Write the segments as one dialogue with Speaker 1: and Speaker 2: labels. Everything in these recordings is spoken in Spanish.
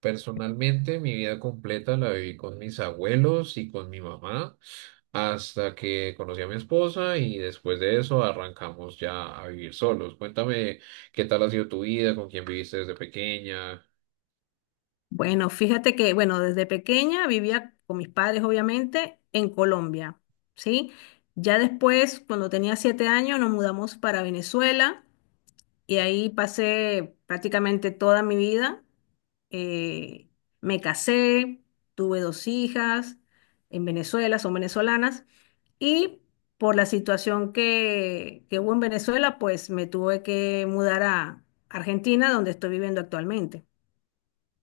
Speaker 1: Personalmente, mi vida completa la viví con mis abuelos y con mi mamá hasta que conocí a mi esposa y después de eso arrancamos ya a vivir solos. Cuéntame qué tal ha sido tu vida, con quién viviste desde pequeña.
Speaker 2: Bueno, fíjate que, bueno, desde pequeña vivía con mis padres, obviamente, en Colombia, ¿sí? Ya después, cuando tenía 7 años, nos mudamos para Venezuela y ahí pasé prácticamente toda mi vida. Eh, Me casé, tuve dos hijas en Venezuela, son venezolanas, y por la situación que hubo en Venezuela, pues me tuve que mudar a Argentina, donde estoy viviendo actualmente.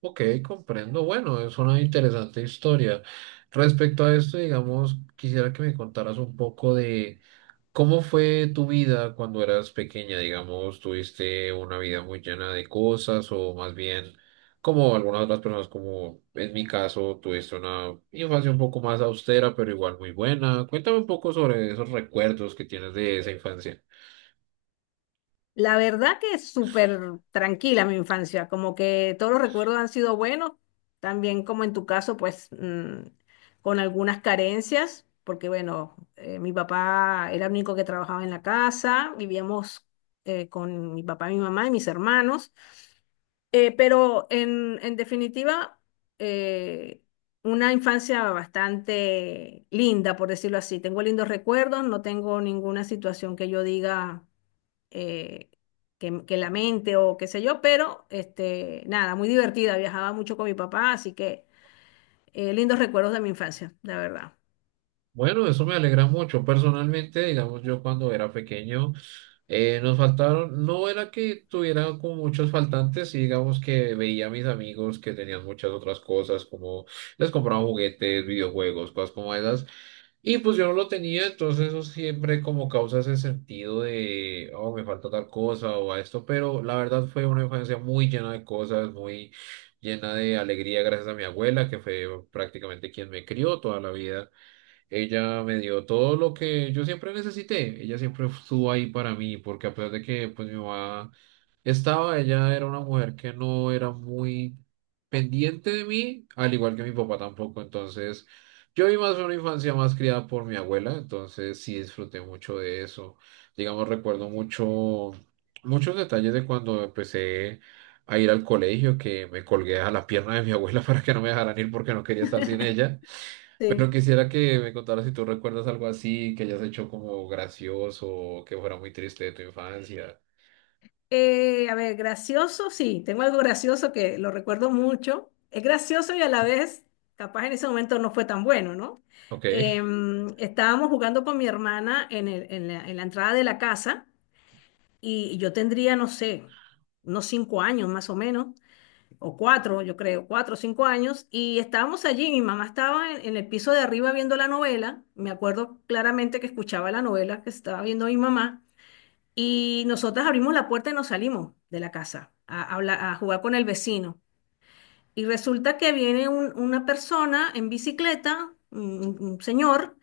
Speaker 1: Ok, comprendo. Bueno, es una interesante historia. Respecto a esto, digamos, quisiera que me contaras un poco de ¿cómo fue tu vida cuando eras pequeña? Digamos, ¿tuviste una vida muy llena de cosas o más bien, como algunas otras personas, como en mi caso, tuviste una infancia un poco más austera, pero igual muy buena? Cuéntame un poco sobre esos recuerdos que tienes de esa infancia.
Speaker 2: La verdad que es súper tranquila mi infancia, como que todos los recuerdos han sido buenos, también como en tu caso, pues con algunas carencias, porque bueno, mi papá era el único que trabajaba en la casa, vivíamos con mi papá, mi mamá y mis hermanos, pero en definitiva, eh, una infancia bastante linda, por decirlo así. Tengo lindos recuerdos, no tengo ninguna situación que yo diga eh, que la mente o qué sé yo, pero este, nada, muy divertida, viajaba mucho con mi papá, así que lindos recuerdos de mi infancia, la verdad.
Speaker 1: Bueno, eso me alegra mucho. Personalmente, digamos, yo cuando era pequeño, nos faltaron, no era que tuviera como muchos faltantes, sí, digamos que veía a mis amigos que tenían muchas otras cosas, como les compraban juguetes, videojuegos, cosas como esas, y pues yo no lo tenía, entonces eso siempre como causa ese sentido de, oh, me falta tal cosa o a esto, pero la verdad fue una infancia muy llena de cosas, muy llena de alegría gracias a mi abuela, que fue prácticamente quien me crió toda la vida. Ella me dio todo lo que yo siempre necesité. Ella siempre estuvo ahí para mí, porque a pesar de que pues mi mamá estaba, ella era una mujer que no era muy pendiente de mí, al igual que mi papá tampoco. Entonces, yo vi más una infancia más criada por mi abuela, entonces sí disfruté mucho de eso. Digamos, recuerdo mucho, muchos detalles de cuando empecé a ir al colegio, que me colgué a la pierna de mi abuela para que no me dejaran ir porque no quería estar sin ella. Pero
Speaker 2: Sí.
Speaker 1: quisiera que me contaras si tú recuerdas algo así, que hayas hecho como gracioso, que fuera muy triste de tu infancia.
Speaker 2: A ver, gracioso, sí, tengo algo gracioso que lo recuerdo mucho. Es gracioso y a la vez, capaz en ese momento no fue tan bueno, ¿no?
Speaker 1: Ok,
Speaker 2: Estábamos jugando con mi hermana en la entrada de la casa y yo tendría, no sé, unos 5 años más o menos. O cuatro, yo creo, 4 o 5 años, y estábamos allí, mi mamá estaba en el piso de arriba viendo la novela, me acuerdo claramente que escuchaba la novela que estaba viendo mi mamá, y nosotras abrimos la puerta y nos salimos de la casa a jugar con el vecino. Y resulta que viene una persona en bicicleta, un señor,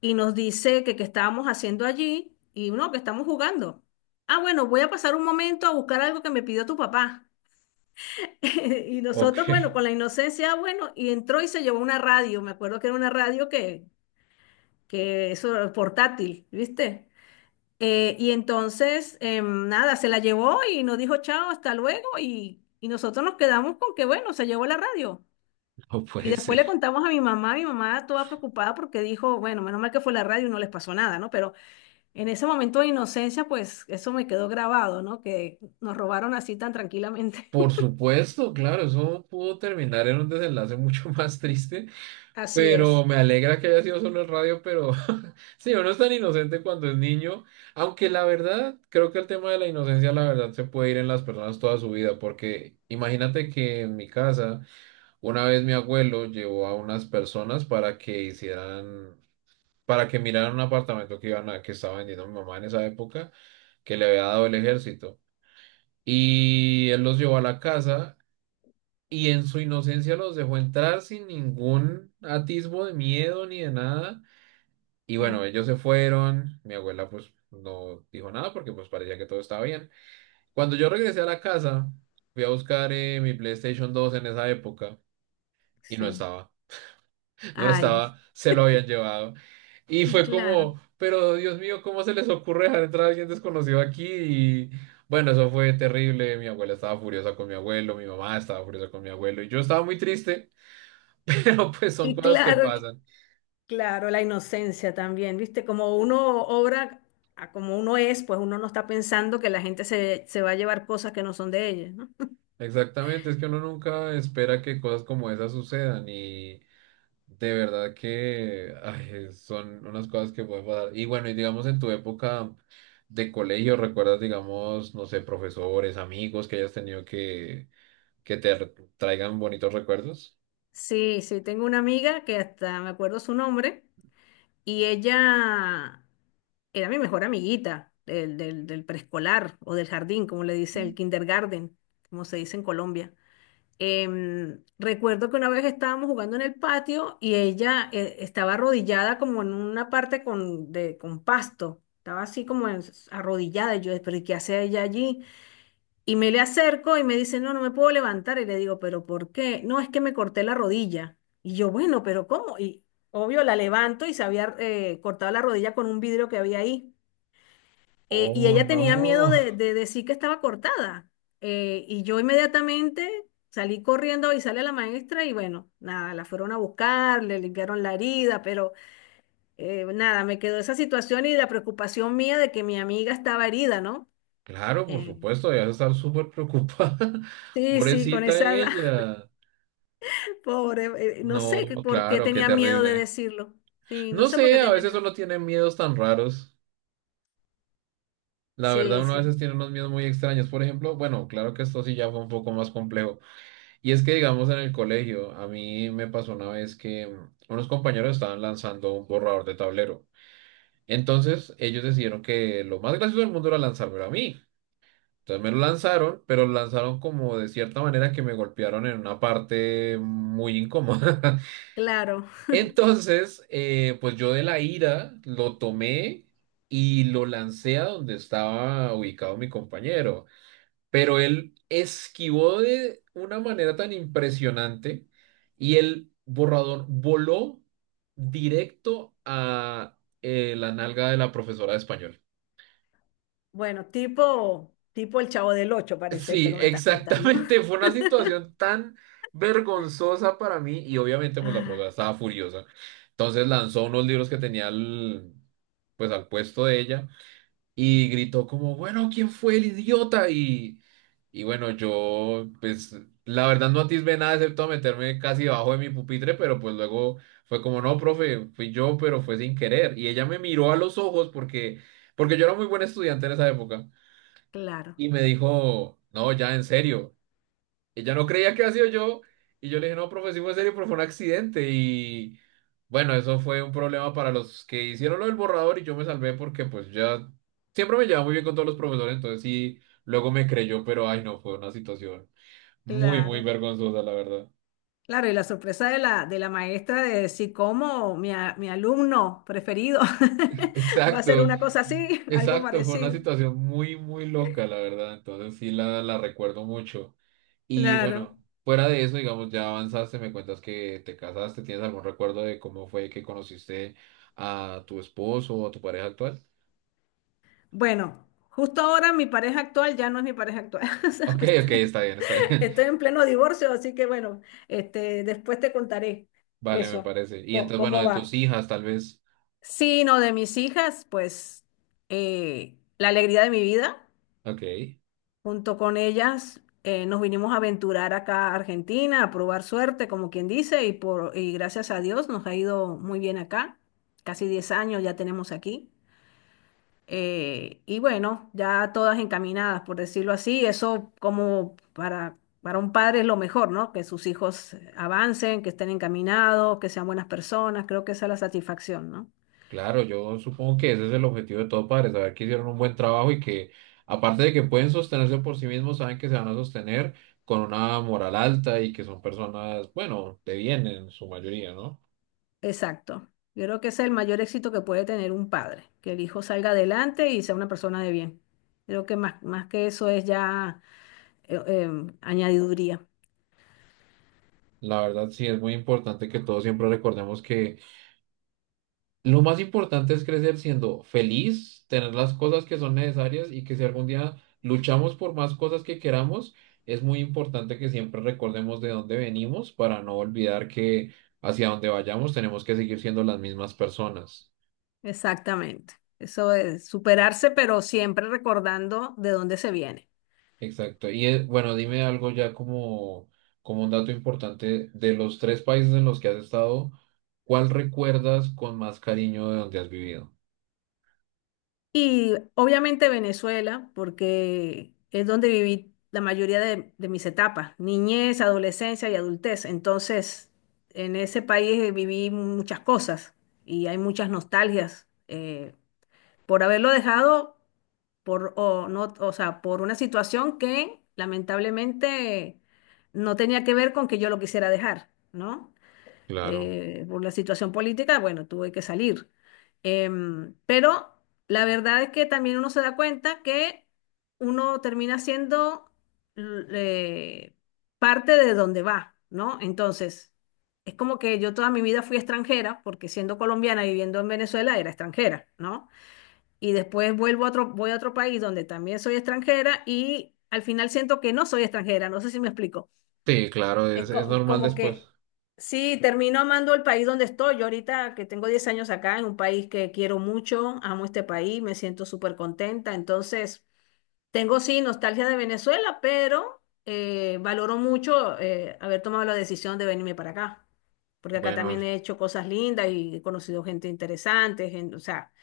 Speaker 2: y nos dice que qué estábamos haciendo allí, y no, que estamos jugando. Ah, bueno, voy a pasar un momento a buscar algo que me pidió tu papá. Y
Speaker 1: ok,
Speaker 2: nosotros, bueno, con la inocencia, bueno, y entró y se llevó una radio, me acuerdo que era una radio que eso era portátil, ¿viste? Y entonces, nada, se la llevó y nos dijo chao, hasta luego, y nosotros nos quedamos con que, bueno, se llevó la radio.
Speaker 1: no
Speaker 2: Y
Speaker 1: puede
Speaker 2: después
Speaker 1: ser.
Speaker 2: le contamos a mi mamá toda preocupada porque dijo, bueno, menos mal que fue la radio y no les pasó nada, ¿no? Pero en ese momento de inocencia, pues eso me quedó grabado, ¿no? Que nos robaron así tan tranquilamente.
Speaker 1: Por supuesto, claro, eso pudo terminar en un desenlace mucho más triste,
Speaker 2: Así
Speaker 1: pero
Speaker 2: es.
Speaker 1: me alegra que haya sido solo el radio, pero sí, uno es tan inocente cuando es niño, aunque la verdad, creo que el tema de la inocencia, la verdad, se puede ir en las personas toda su vida, porque imagínate que en mi casa... Una vez mi abuelo llevó a unas personas para que hicieran, para que miraran un apartamento que iban a, que estaba vendiendo mi mamá en esa época, que le había dado el ejército. Y él los llevó a la casa y en su inocencia los dejó entrar sin ningún atisbo de miedo ni de nada. Y bueno,
Speaker 2: Mm,
Speaker 1: ellos se fueron. Mi abuela pues no dijo nada porque pues parecía que todo estaba bien. Cuando yo regresé a la casa, fui a buscar mi PlayStation 2 en esa época y no
Speaker 2: sí.
Speaker 1: estaba. No
Speaker 2: Ay,
Speaker 1: estaba, se lo habían llevado. Y
Speaker 2: y
Speaker 1: fue
Speaker 2: claro,
Speaker 1: como, pero Dios mío, ¿cómo se les ocurre dejar entrar a alguien desconocido aquí? Y bueno, eso fue terrible. Mi abuela estaba furiosa con mi abuelo, mi mamá estaba furiosa con mi abuelo y yo estaba muy triste, pero pues son
Speaker 2: y
Speaker 1: cosas que
Speaker 2: claro,
Speaker 1: pasan.
Speaker 2: claro, la inocencia también, ¿viste? Como uno obra a como uno es, pues uno no está pensando que la gente se va a llevar cosas que no son de ella, ¿no?
Speaker 1: Exactamente, es que uno nunca espera que cosas como esas sucedan y de verdad que ay, son unas cosas que pueden pasar. Y bueno, y digamos en tu época de colegio, ¿recuerdas, digamos, no sé, profesores, amigos que hayas tenido que traigan bonitos recuerdos?
Speaker 2: Sí, sí, tengo una amiga que hasta me acuerdo su nombre y ella era mi mejor amiguita del preescolar o del jardín, como le dice el kindergarten, como se dice en Colombia. Recuerdo que una vez estábamos jugando en el patio y ella estaba arrodillada como en una parte con pasto. Estaba así arrodillada. Y yo, pero ¿y qué hace ella allí? Y me le acerco y me dice, no, no me puedo levantar. Y le digo, pero ¿por qué? No, es que me corté la rodilla. Y yo, bueno, pero ¿cómo? Y obvio, la levanto y se había cortado la rodilla con un vidrio que había ahí. Y
Speaker 1: Oh,
Speaker 2: ella tenía miedo
Speaker 1: no.
Speaker 2: de decir que estaba cortada. Y yo inmediatamente salí corriendo a avisarle a la maestra y bueno, nada, la fueron a buscar, le limpiaron la herida, pero nada, me quedó esa situación y la preocupación mía de que mi amiga estaba herida, ¿no?
Speaker 1: Claro, por
Speaker 2: Eh,
Speaker 1: supuesto, debes estar súper preocupada.
Speaker 2: sí, sí, con
Speaker 1: Pobrecita
Speaker 2: esa edad,
Speaker 1: ella.
Speaker 2: pobre, no
Speaker 1: No,
Speaker 2: sé por qué
Speaker 1: claro, qué
Speaker 2: tenía miedo de
Speaker 1: terrible.
Speaker 2: decirlo. Sí, no
Speaker 1: No
Speaker 2: sé por
Speaker 1: sé,
Speaker 2: qué
Speaker 1: a
Speaker 2: tenía
Speaker 1: veces
Speaker 2: miedo.
Speaker 1: uno tiene miedos tan raros. La verdad,
Speaker 2: Sí,
Speaker 1: uno a
Speaker 2: sí,
Speaker 1: veces tiene unos miedos muy extraños. Por ejemplo, bueno, claro que esto sí ya fue un poco más complejo. Y es que, digamos, en el colegio, a mí me pasó una vez que unos compañeros estaban lanzando un borrador de tablero. Entonces, ellos decidieron que lo más gracioso del mundo era lanzármelo a mí. Entonces me lo lanzaron, pero lo lanzaron como de cierta manera que me golpearon en una parte muy incómoda.
Speaker 2: claro.
Speaker 1: Entonces, pues yo de la ira lo tomé y lo lancé a donde estaba ubicado mi compañero, pero él esquivó de una manera tan impresionante y el borrador voló directo a la nalga de la profesora de español.
Speaker 2: Bueno, tipo el Chavo del Ocho parece esto
Speaker 1: Sí,
Speaker 2: que me estás contando.
Speaker 1: exactamente. Fue una situación tan vergonzosa para mí y obviamente pues la profesora
Speaker 2: Ah,
Speaker 1: estaba furiosa. Entonces lanzó unos libros que tenía al, pues al puesto de ella y gritó como, bueno, ¿quién fue el idiota? Y bueno, yo pues la verdad no atisbé nada excepto a meterme casi debajo de mi pupitre, pero pues luego fue como, no, profe, fui yo, pero fue sin querer. Y ella me miró a los ojos porque, porque yo era muy buen estudiante en esa época.
Speaker 2: claro.
Speaker 1: Y me dijo, no, ya en serio. Ella no creía que había sido yo y yo le dije, no, profe, sí fue en serio, pero fue un accidente y bueno, eso fue un problema para los que hicieron lo del borrador y yo me salvé porque pues ya siempre me llevaba muy bien con todos los profesores, entonces sí, luego me creyó, pero ay no, fue una situación muy, muy
Speaker 2: Claro,
Speaker 1: vergonzosa, la verdad.
Speaker 2: claro, y la sorpresa de la maestra de decir cómo mi alumno preferido va a ser
Speaker 1: Exacto,
Speaker 2: una cosa así, algo
Speaker 1: exacto, fue una
Speaker 2: parecido.
Speaker 1: situación muy, muy loca, la verdad, entonces sí la recuerdo mucho. Y
Speaker 2: Claro.
Speaker 1: bueno, fuera de eso, digamos, ya avanzaste, me cuentas que te casaste, ¿tienes algún recuerdo de cómo fue que conociste a tu esposo o a tu pareja actual?
Speaker 2: Bueno, justo ahora mi pareja actual ya no es mi pareja actual. O sea,
Speaker 1: Ok, ok,
Speaker 2: este,
Speaker 1: está bien, está bien.
Speaker 2: Estoy en pleno divorcio, así que bueno, este, después te contaré
Speaker 1: Vale, me
Speaker 2: eso,
Speaker 1: parece. Y entonces, bueno,
Speaker 2: cómo
Speaker 1: de
Speaker 2: va.
Speaker 1: tus hijas, tal vez.
Speaker 2: Sí, no, de mis hijas, pues la alegría de mi vida.
Speaker 1: Ok,
Speaker 2: Junto con ellas nos vinimos a aventurar acá a Argentina, a probar suerte, como quien dice, y gracias a Dios nos ha ido muy bien acá. Casi 10 años ya tenemos aquí. Y bueno, ya todas encaminadas, por decirlo así. Eso como para un padre es lo mejor, ¿no? Que sus hijos avancen, que estén encaminados, que sean buenas personas. Creo que esa es la satisfacción, ¿no?
Speaker 1: claro, yo supongo que ese es el objetivo de todo padre, saber que hicieron un buen trabajo y que, aparte de que pueden sostenerse por sí mismos, saben que se van a sostener con una moral alta y que son personas, bueno, de bien en su mayoría, ¿no?
Speaker 2: Exacto. Yo creo que ese es el mayor éxito que puede tener un padre, que el hijo salga adelante y sea una persona de bien. Creo que más, más que eso es ya añadiduría.
Speaker 1: La verdad sí es muy importante que todos siempre recordemos que lo más importante es crecer siendo feliz, tener las cosas que son necesarias y que si algún día luchamos por más cosas que queramos, es muy importante que siempre recordemos de dónde venimos para no olvidar que hacia donde vayamos tenemos que seguir siendo las mismas personas.
Speaker 2: Exactamente. Eso es superarse, pero siempre recordando de dónde se viene.
Speaker 1: Exacto. Y bueno, dime algo ya como, como un dato importante de los 3 países en los que has estado, ¿cuál recuerdas con más cariño de donde has vivido?
Speaker 2: Y obviamente Venezuela, porque es donde viví la mayoría de mis etapas, niñez, adolescencia y adultez. Entonces, en ese país viví muchas cosas y hay muchas nostalgias. Por haberlo dejado por, o no, o sea, por una situación que lamentablemente no tenía que ver con que yo lo quisiera dejar, ¿no?
Speaker 1: Claro.
Speaker 2: Por la situación política, bueno, tuve que salir. Pero la verdad es que también uno se da cuenta que uno termina siendo l- eh, parte de donde va, ¿no? Entonces, es como que yo toda mi vida fui extranjera, porque siendo colombiana y viviendo en Venezuela era extranjera, ¿no? Y después vuelvo a otro, voy a otro país donde también soy extranjera y al final siento que no soy extranjera, no sé si me explico.
Speaker 1: Sí, claro,
Speaker 2: Es
Speaker 1: es normal
Speaker 2: como
Speaker 1: después.
Speaker 2: que sí, termino amando el país donde estoy. Yo ahorita que tengo 10 años acá, en un país que quiero mucho, amo este país, me siento súper contenta. Entonces, tengo sí nostalgia de Venezuela, pero valoro mucho haber tomado la decisión de venirme para acá. Porque acá
Speaker 1: Bueno,
Speaker 2: también he hecho cosas lindas y he conocido gente interesante, o sea,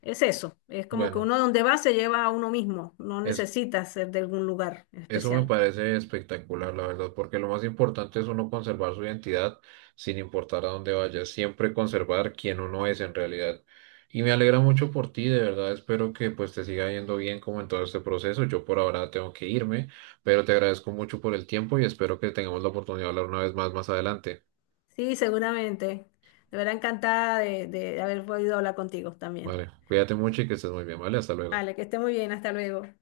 Speaker 2: es eso, es como que
Speaker 1: bueno.
Speaker 2: uno donde va se lleva a uno mismo, no
Speaker 1: Es,
Speaker 2: necesita ser de algún lugar en
Speaker 1: eso me
Speaker 2: especial.
Speaker 1: parece espectacular, la verdad, porque lo más importante es uno conservar su identidad sin importar a dónde vaya, siempre conservar quién uno es en realidad. Y me alegra mucho por ti, de verdad, espero que pues te siga yendo bien como en todo este proceso. Yo por ahora tengo que irme, pero te agradezco mucho por el tiempo y espero que tengamos la oportunidad de hablar una vez más más adelante.
Speaker 2: Sí, seguramente. De verdad encantada de haber podido hablar contigo también.
Speaker 1: Vale, cuídate mucho y que estés muy bien, ¿vale? Hasta luego.
Speaker 2: Vale, que esté muy bien, hasta luego.